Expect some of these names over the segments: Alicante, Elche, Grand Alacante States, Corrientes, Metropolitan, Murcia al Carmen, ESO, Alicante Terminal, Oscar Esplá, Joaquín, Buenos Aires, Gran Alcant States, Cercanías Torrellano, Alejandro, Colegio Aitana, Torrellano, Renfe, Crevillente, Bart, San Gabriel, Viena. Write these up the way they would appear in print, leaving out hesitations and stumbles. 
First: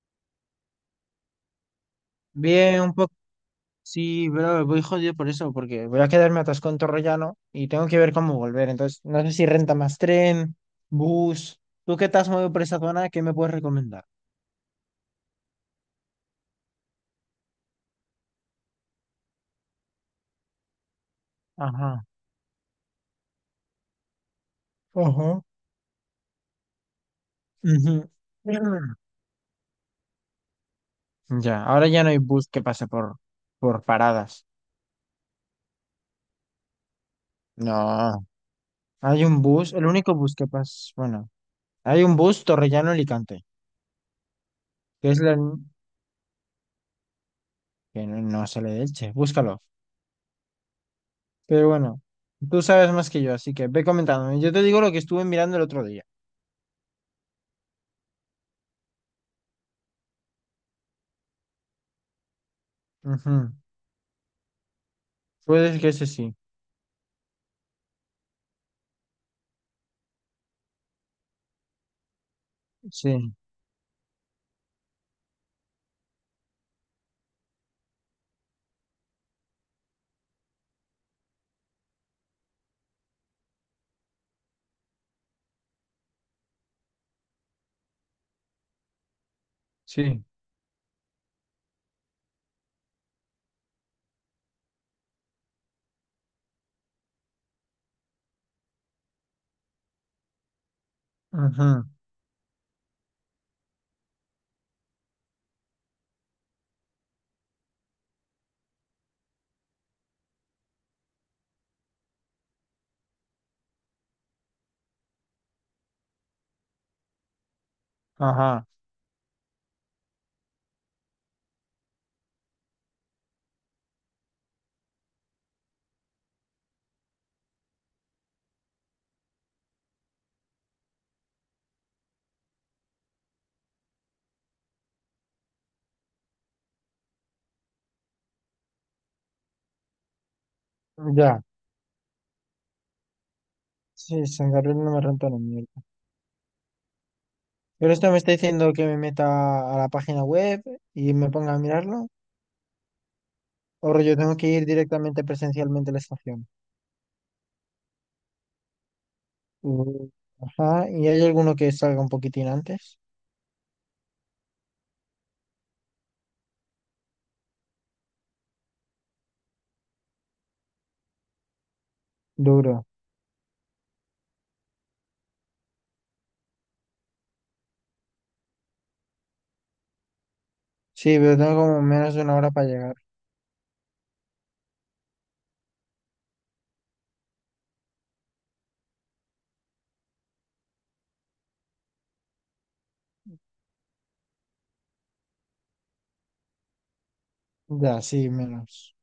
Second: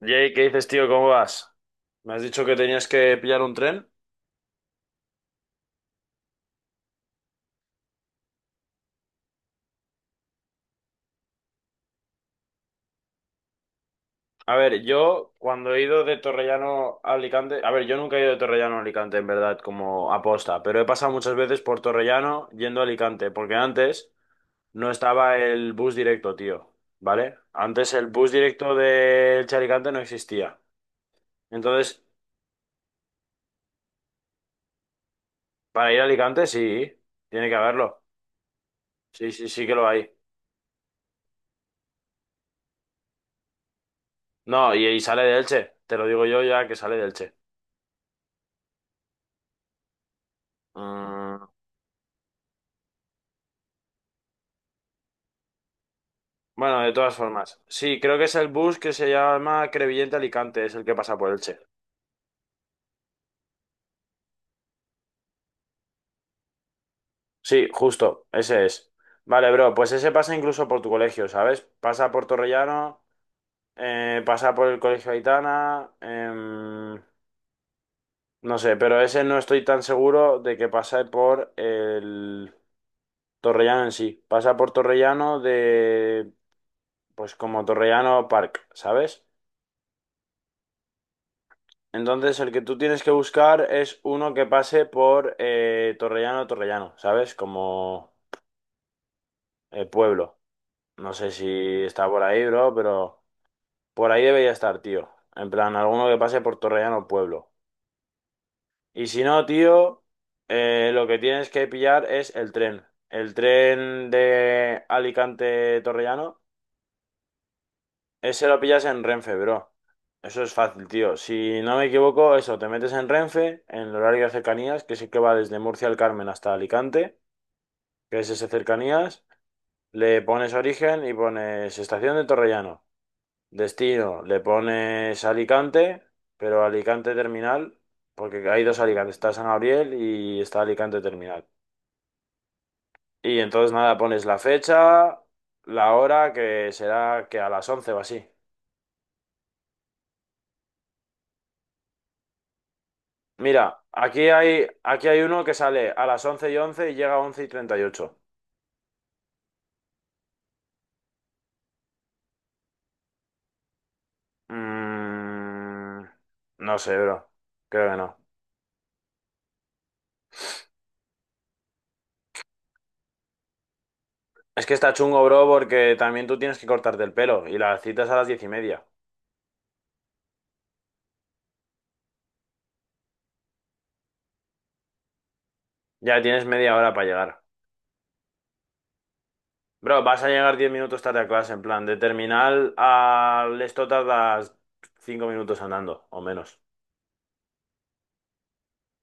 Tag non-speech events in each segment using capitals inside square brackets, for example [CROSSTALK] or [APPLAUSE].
Jay, ¿qué dices, tío? ¿Cómo vas? Me has dicho que Bien, tenías un poco. que pillar un tren. Sí, pero voy jodido por eso, porque voy a quedarme atascado en Torrellano y tengo que ver cómo volver. Entonces, no sé si renta más tren, bus. ¿Tú qué te has movido por esa zona? ¿Qué me puedes recomendar? A ver, yo cuando he ido de Torrellano a Alicante, a ver, yo nunca he ido de Torrellano a Alicante, en verdad, como aposta, pero he pasado muchas veces por Ajá. Torrellano yendo a Alicante, porque antes no Ajá. estaba Ujú. el bus directo, tío, ¿vale? Antes el [CLEARS THROAT] bus directo de Elche a Alicante no existía. Ya, ahora Entonces, ya no hay bus que pase por paradas. para ir a Alicante, sí, tiene que haberlo. No, hay Sí, un sí, sí bus, que lo el hay. único bus que pasa, bueno, hay un bus Torrellano-Alicante, No, y que es sale la... de Elche, te lo digo yo ya que sale de Elche. que no, no sale de Elche, búscalo. Mm, Pero bueno, tú sabes más que yo, así que ve comentándome. Yo te digo lo que estuve mirando el otro día. Bueno, de todas formas. Sí, creo que es el bus que se llama Crevillente Alicante, es el que pasa por Elche. Ujú. Puede que ese sí. Sí, justo, ese es. Vale, bro, pues ese pasa incluso por tu colegio, ¿sabes? Pasa por Torrellano, Sí, pasa por el Colegio Aitana, no sé, pero ese no estoy tan seguro de que pase por el Torrellano en sí. Pasa por Torrellano de, pues como Torrellano Park, ¿sabes? sí. Entonces, el que tú tienes que buscar es uno que pase por Torrellano, Torrellano, ¿sabes? Como pueblo. No sé si Ujú. está por ahí, bro, pero por ahí debería estar, tío. En plan, alguno que pase por Torrellano, pueblo. Y si no, tío, lo que tienes que pillar es el tren. El tren de Alicante-Torrellano. Ese lo Ajá. pillas en Renfe, bro. Eso es fácil, tío. Si no me equivoco, eso, te metes en Renfe, en el horario de cercanías, que sí que va desde Murcia al Carmen hasta Alicante, que es ese cercanías, le pones origen y pones estación de Torrellano. Destino, le pones Alicante, pero Alicante Terminal, porque hay dos Alicantes, está San Gabriel y está Alicante Ya. Terminal. Y entonces nada, pones Sí, la San Gabriel no me fecha, renta la mierda. la hora, que será que a las 11 Pero o esto me así. está diciendo que me meta a la página web y me ponga a mirarlo. Mira, O yo tengo que ir aquí hay directamente uno que presencialmente sale a la a las estación. 11 y 11 y llega a 11 y 38. Uh, Ajá. ¿Y hay alguno que salga un poquitín antes? Mm, no sé, bro. Creo que no. Duro. Es que está chungo, bro, porque también tú tienes que cortarte el pelo y la cita es a las 10:30. Sí, pero tengo como menos de una hora para llegar. Ya tienes media hora para llegar. Bro, vas a llegar 10 minutos tarde a clase, en plan, de terminal al esto tardas 5 minutos andando, o menos. Ya, sí, menos.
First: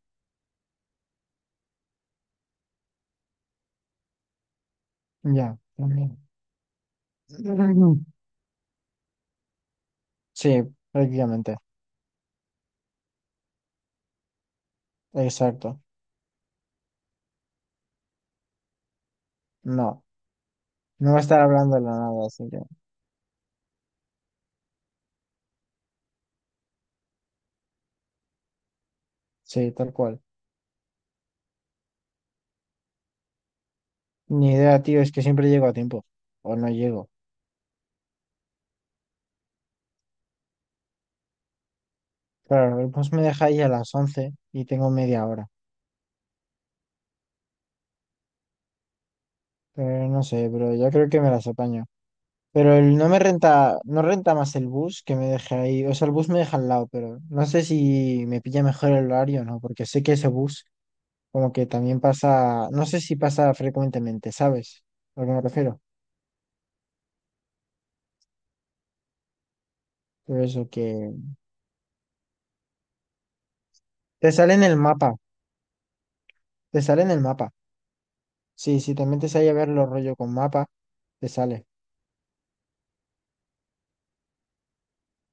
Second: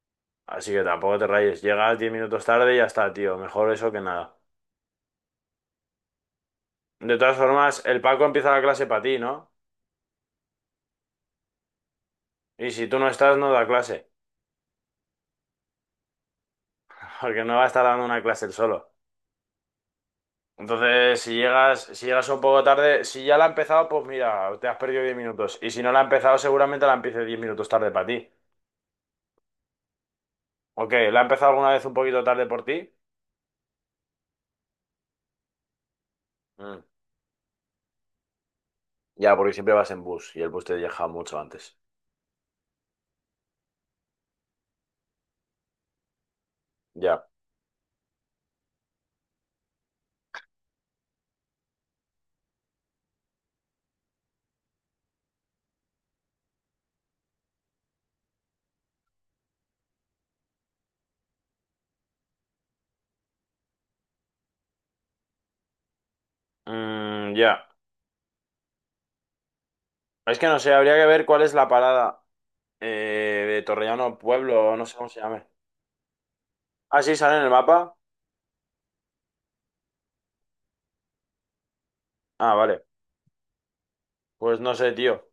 Así que tampoco te rayes. Llegas 10 minutos tarde y ya está, tío. Mejor eso que nada. Ya, también. De todas formas, el [LAUGHS] [CLEARS THROAT] Paco empieza la clase para ti, ¿no? Sí, prácticamente. Y si tú no estás, no da clase, Exacto. porque no va a estar dando una clase él solo. No, no va Entonces, a estar hablando de la si nada, llegas un así que poco tarde, si ya la ha empezado, pues mira, te has perdido 10 minutos. Y si no la ha empezado, seguramente la empiece 10 minutos tarde para ti. sí, tal cual. Ok, ¿la ha empezado alguna vez un poquito tarde por ti? Ni idea, tío, es que siempre llego a tiempo o no Mm, llego. ya, porque siempre vas en bus y el bus te deja mucho antes. Claro, el bus me deja ahí a las 11 y tengo media hora. Ya. Pero no sé, pero yo creo que me las apaño. No me renta, no renta más el bus que me deje ahí. O sea, el bus me deja al lado, pero no sé si me pilla mejor el horario o no, porque sé que ese bus como que también pasa, no sé si pasa frecuentemente, ¿sabes? A lo que me refiero. Mm, ya. Es Pero que no eso sé, habría que que ver cuál es la parada de Torrellano te sale en Pueblo, o el no sé cómo mapa. se llame. Te Ah, sale en sí, el sale en el mapa. mapa. Sí, si también te sale a ver los rollo con mapa, te sale. Ah, vale. Pues no sé, tío.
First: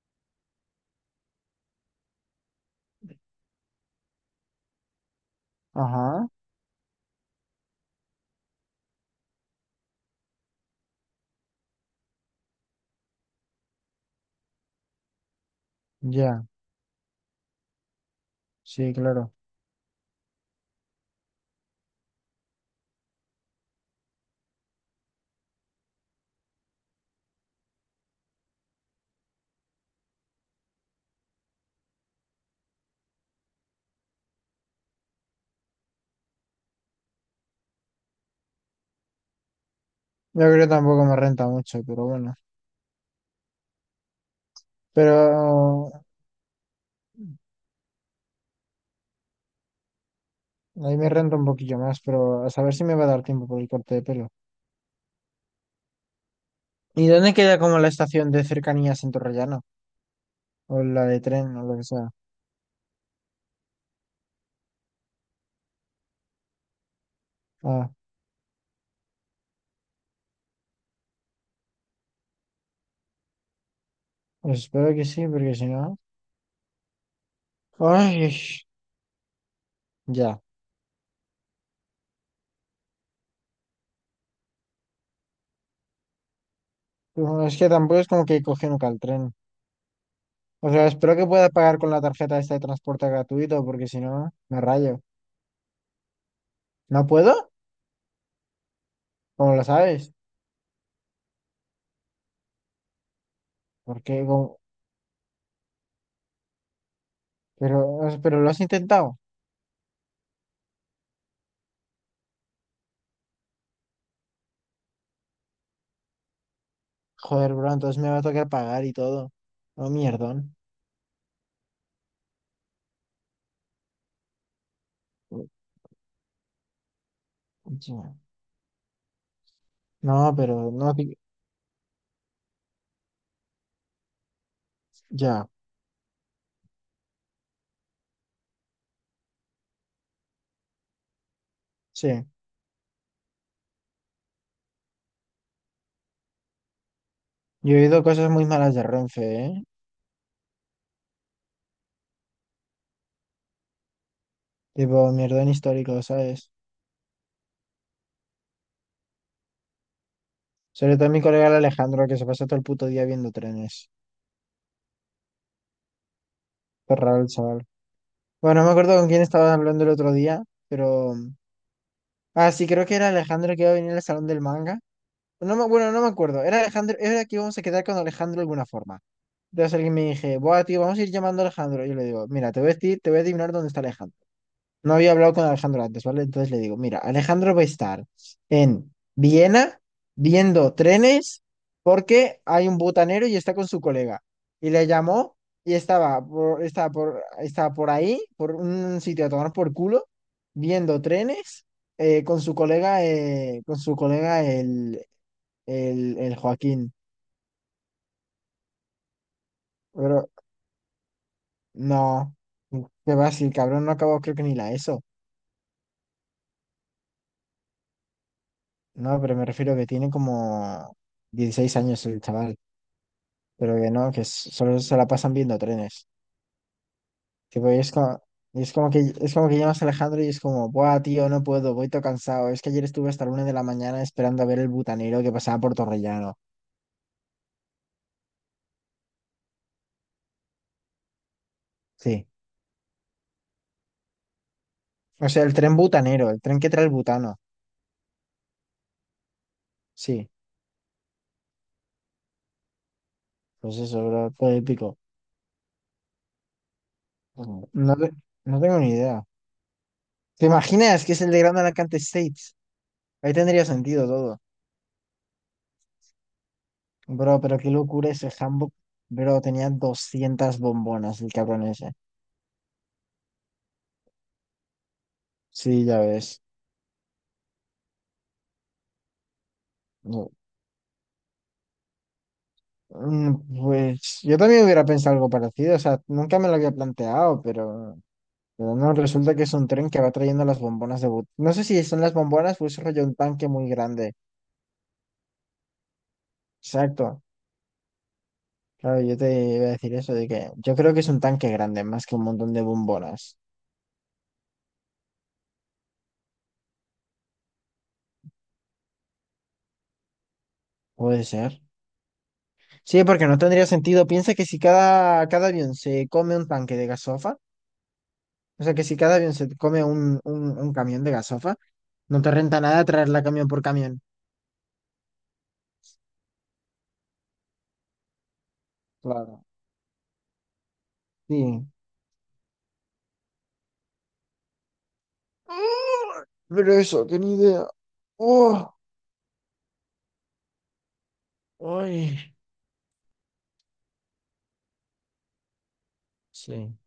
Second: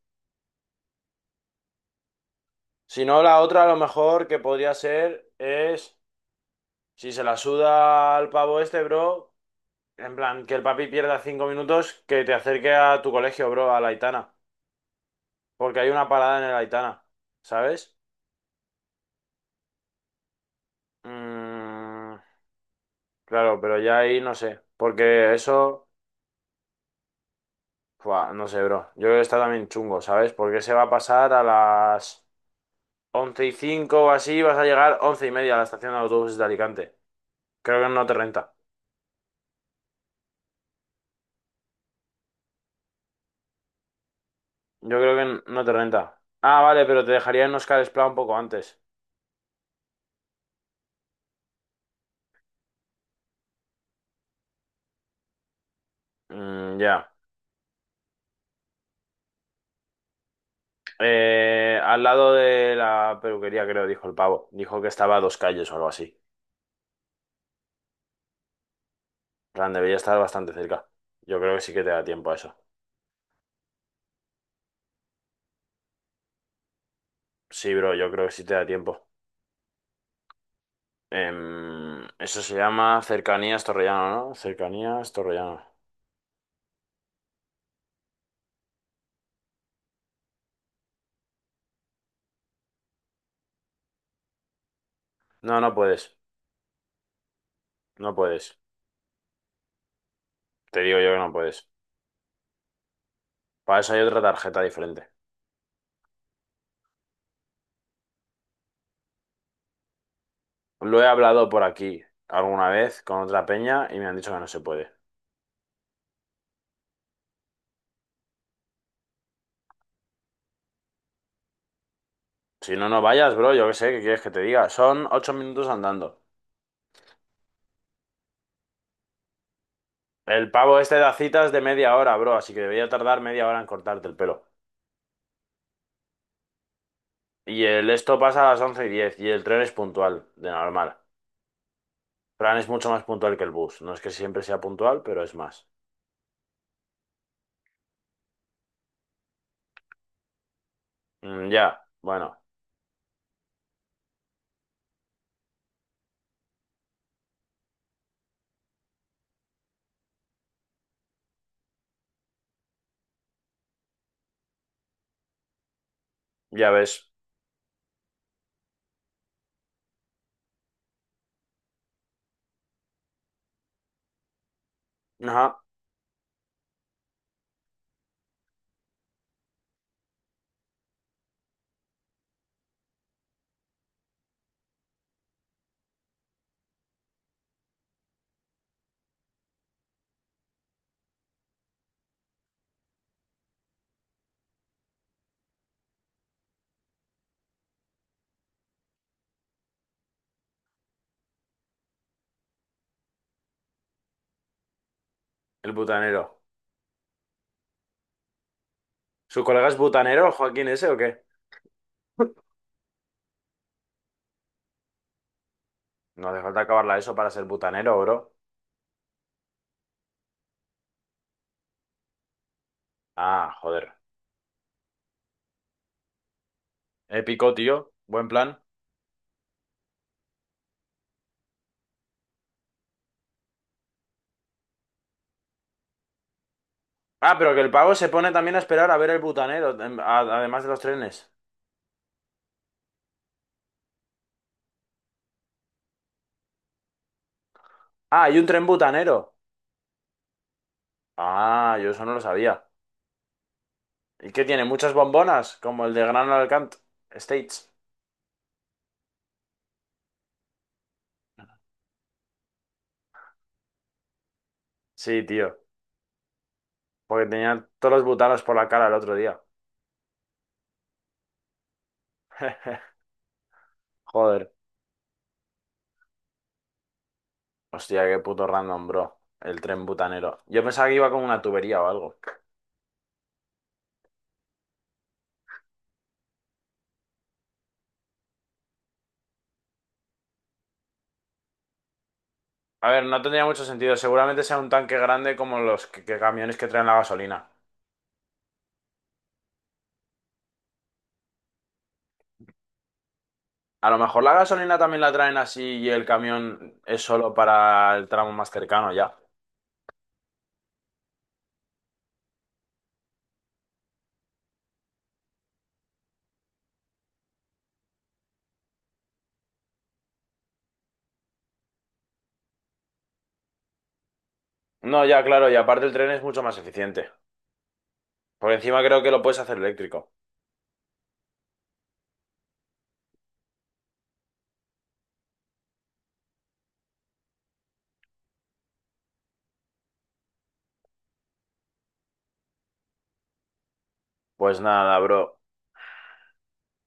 Si no, la otra a lo mejor que podría ser es, Ajá, si se la suda al pavo este, bro, en plan, que el papi pierda 5 minutos, que te acerque a tu colegio, bro, a la Aitana. Porque hay una parada en ya, el Aitana, ¿sabes? sí, claro. Mm, claro, pero ya ahí no sé. Porque eso, fua, no sé, bro. Yo creo que está también chungo, ¿sabes? Porque se va a pasar a las once y cinco o así, vas a llegar once y media a la estación de autobuses de Alicante. Creo que no te renta. Yo creo que tampoco me renta mucho, pero bueno. Yo Pero creo que no te renta. Ah, vale, pero te dejaría en Oscar Esplá un poco antes. ahí me renta un poquillo más, pero a saber si me va a dar tiempo por el corte de pelo. Mm, ¿Y ya. dónde queda como la estación de cercanías en Torrellano? O la de tren, o lo que Al sea. lado de la peluquería, creo, dijo el pavo. Dijo que estaba a 2 calles o algo así. Ah, En plan, debería estar bastante cerca. Yo creo que sí que te da tiempo a eso. pues espero que sí, porque si no. Sí, bro, yo creo Ay, que sí te da tiempo. ya. Eso se llama Cercanías Torrellano, ¿no? Cercanías Torrellano. Bueno, es que tampoco es como que coge nunca el tren. O sea, espero que pueda pagar con la tarjeta esta de transporte gratuito, porque si no, me rayo. No, no puedes. ¿No puedo? No puedes. ¿Cómo lo sabes? Te digo yo que no puedes. Para eso hay Porque, otra tarjeta diferente. pero lo has intentado. Lo he hablado por aquí alguna vez con otra peña y me han dicho que no se puede. Joder, bro, entonces me va a tocar pagar y todo. No, mierdón. Si no, no vayas, bro, yo qué sé, ¿qué quieres que te diga? Son 8 minutos andando. Ya. No, El pero pavo este no, da citas de media hora, bro, así que debería tardar media hora en cortarte el pelo. ya, Y el esto pasa a las once y diez, y el tren es puntual, de normal. sí. Fran es mucho más puntual que el bus. No es que siempre sea puntual, pero es más. Yo he oído cosas muy malas de Renfe, ¿eh? Mm, ya, bueno, Tipo, mierdón histórico, ¿sabes? Sobre todo mi colega el Alejandro, que se pasa todo el puto día viendo trenes. ya Qué ves. raro el chaval. Bueno, no me acuerdo con quién estaba hablando el otro día, pero... Ah, sí, creo que era Alejandro que iba a venir al salón del manga. Ajá, Bueno, no me acuerdo. Era Alejandro, era que íbamos a quedar con Alejandro de alguna forma. Entonces alguien me dije, buah, tío, vamos a ir llamando a Alejandro. Y yo le digo, mira, te voy a adivinar dónde está Alejandro. No había hablado con Alejandro antes, ¿vale? Entonces le digo, mira, Alejandro va a estar en Viena viendo trenes porque hay un butanero y está con su colega. Y le llamó y estaba por ahí, por un sitio a tomar por culo, viendo trenes con su colega, el el butanero. Joaquín. ¿Su colega es Pero butanero, Joaquín ese o qué? no, [LAUGHS] qué va, si el cabrón no acabó creo que ni la ESO. No hace falta acabarla eso para ser butanero, bro. No, pero me refiero que tiene como 16 años el chaval, Ah, pero que joder. no, que solo se la pasan viendo trenes. Épico, Tipo, tío. y es como, Buen plan. y es como que es como que llamas a Alejandro y es como, buah, tío, no puedo, voy todo cansado. Es que ayer estuve hasta la 1 de la mañana esperando a ver el butanero que pasaba por Torrellano. Ah, pero que el pavo se pone también a esperar a ver el butanero, además de los trenes. Sí. O sea, el tren butanero, el tren que trae el butano. Ah, hay un tren butanero. Sí, Ah, yo eso no lo sabía. pues eso, ¿Y bro, qué todo tiene? ¿Muchas épico. bombonas? Como el de Gran Alcant States. No, no tengo ni idea. ¿Te imaginas que es el de Grand Alacante States? Ahí tendría sentido todo. Sí, tío. Porque Bro, pero tenía qué todos los locura ese butanos por la handbook. cara el otro día. Bro, tenía 200 bombonas el cabrón ese. [LAUGHS] Joder. Sí, ya ves. Hostia, qué puto random, bro. El tren No. butanero. Yo pensaba que iba con una tubería o algo. Mm, Pues yo también hubiera pensado algo parecido. O sea, nunca me lo había planteado, pero no, resulta que es un tren que va trayendo las bombonas de But. No sé si son las bombonas o es A ver, rollo un no tendría tanque mucho muy sentido. grande. Seguramente sea un tanque grande como los que camiones que traen la Exacto. gasolina. Claro, yo te iba a decir eso, de que yo creo que es un tanque grande, más que un montón de bombonas. A lo mejor la gasolina también la traen así y el camión es solo para el tramo más cercano, ya. Puede ser. Sí, porque no tendría sentido. Piensa que si cada avión se come un tanque de gasofa, o sea que si cada avión se come un camión de gasofa, no te renta nada traerla camión por camión. No, ya, claro, y aparte el tren es mucho más eficiente. Por encima creo que lo puedes Claro. hacer eléctrico. Sí. Pero eso, que ni idea. Oh, ay. Pues nada, bro. Sí.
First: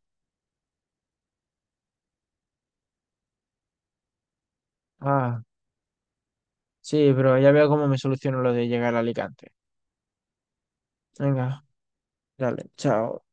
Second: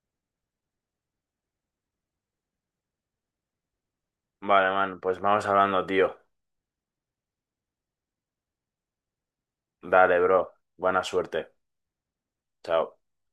Vale, man, pues Ah, vamos hablando, tío. sí, pero ya veo cómo me soluciono lo de llegar a Alicante. Dale, bro. Buena suerte. Venga, dale, Chao. chao.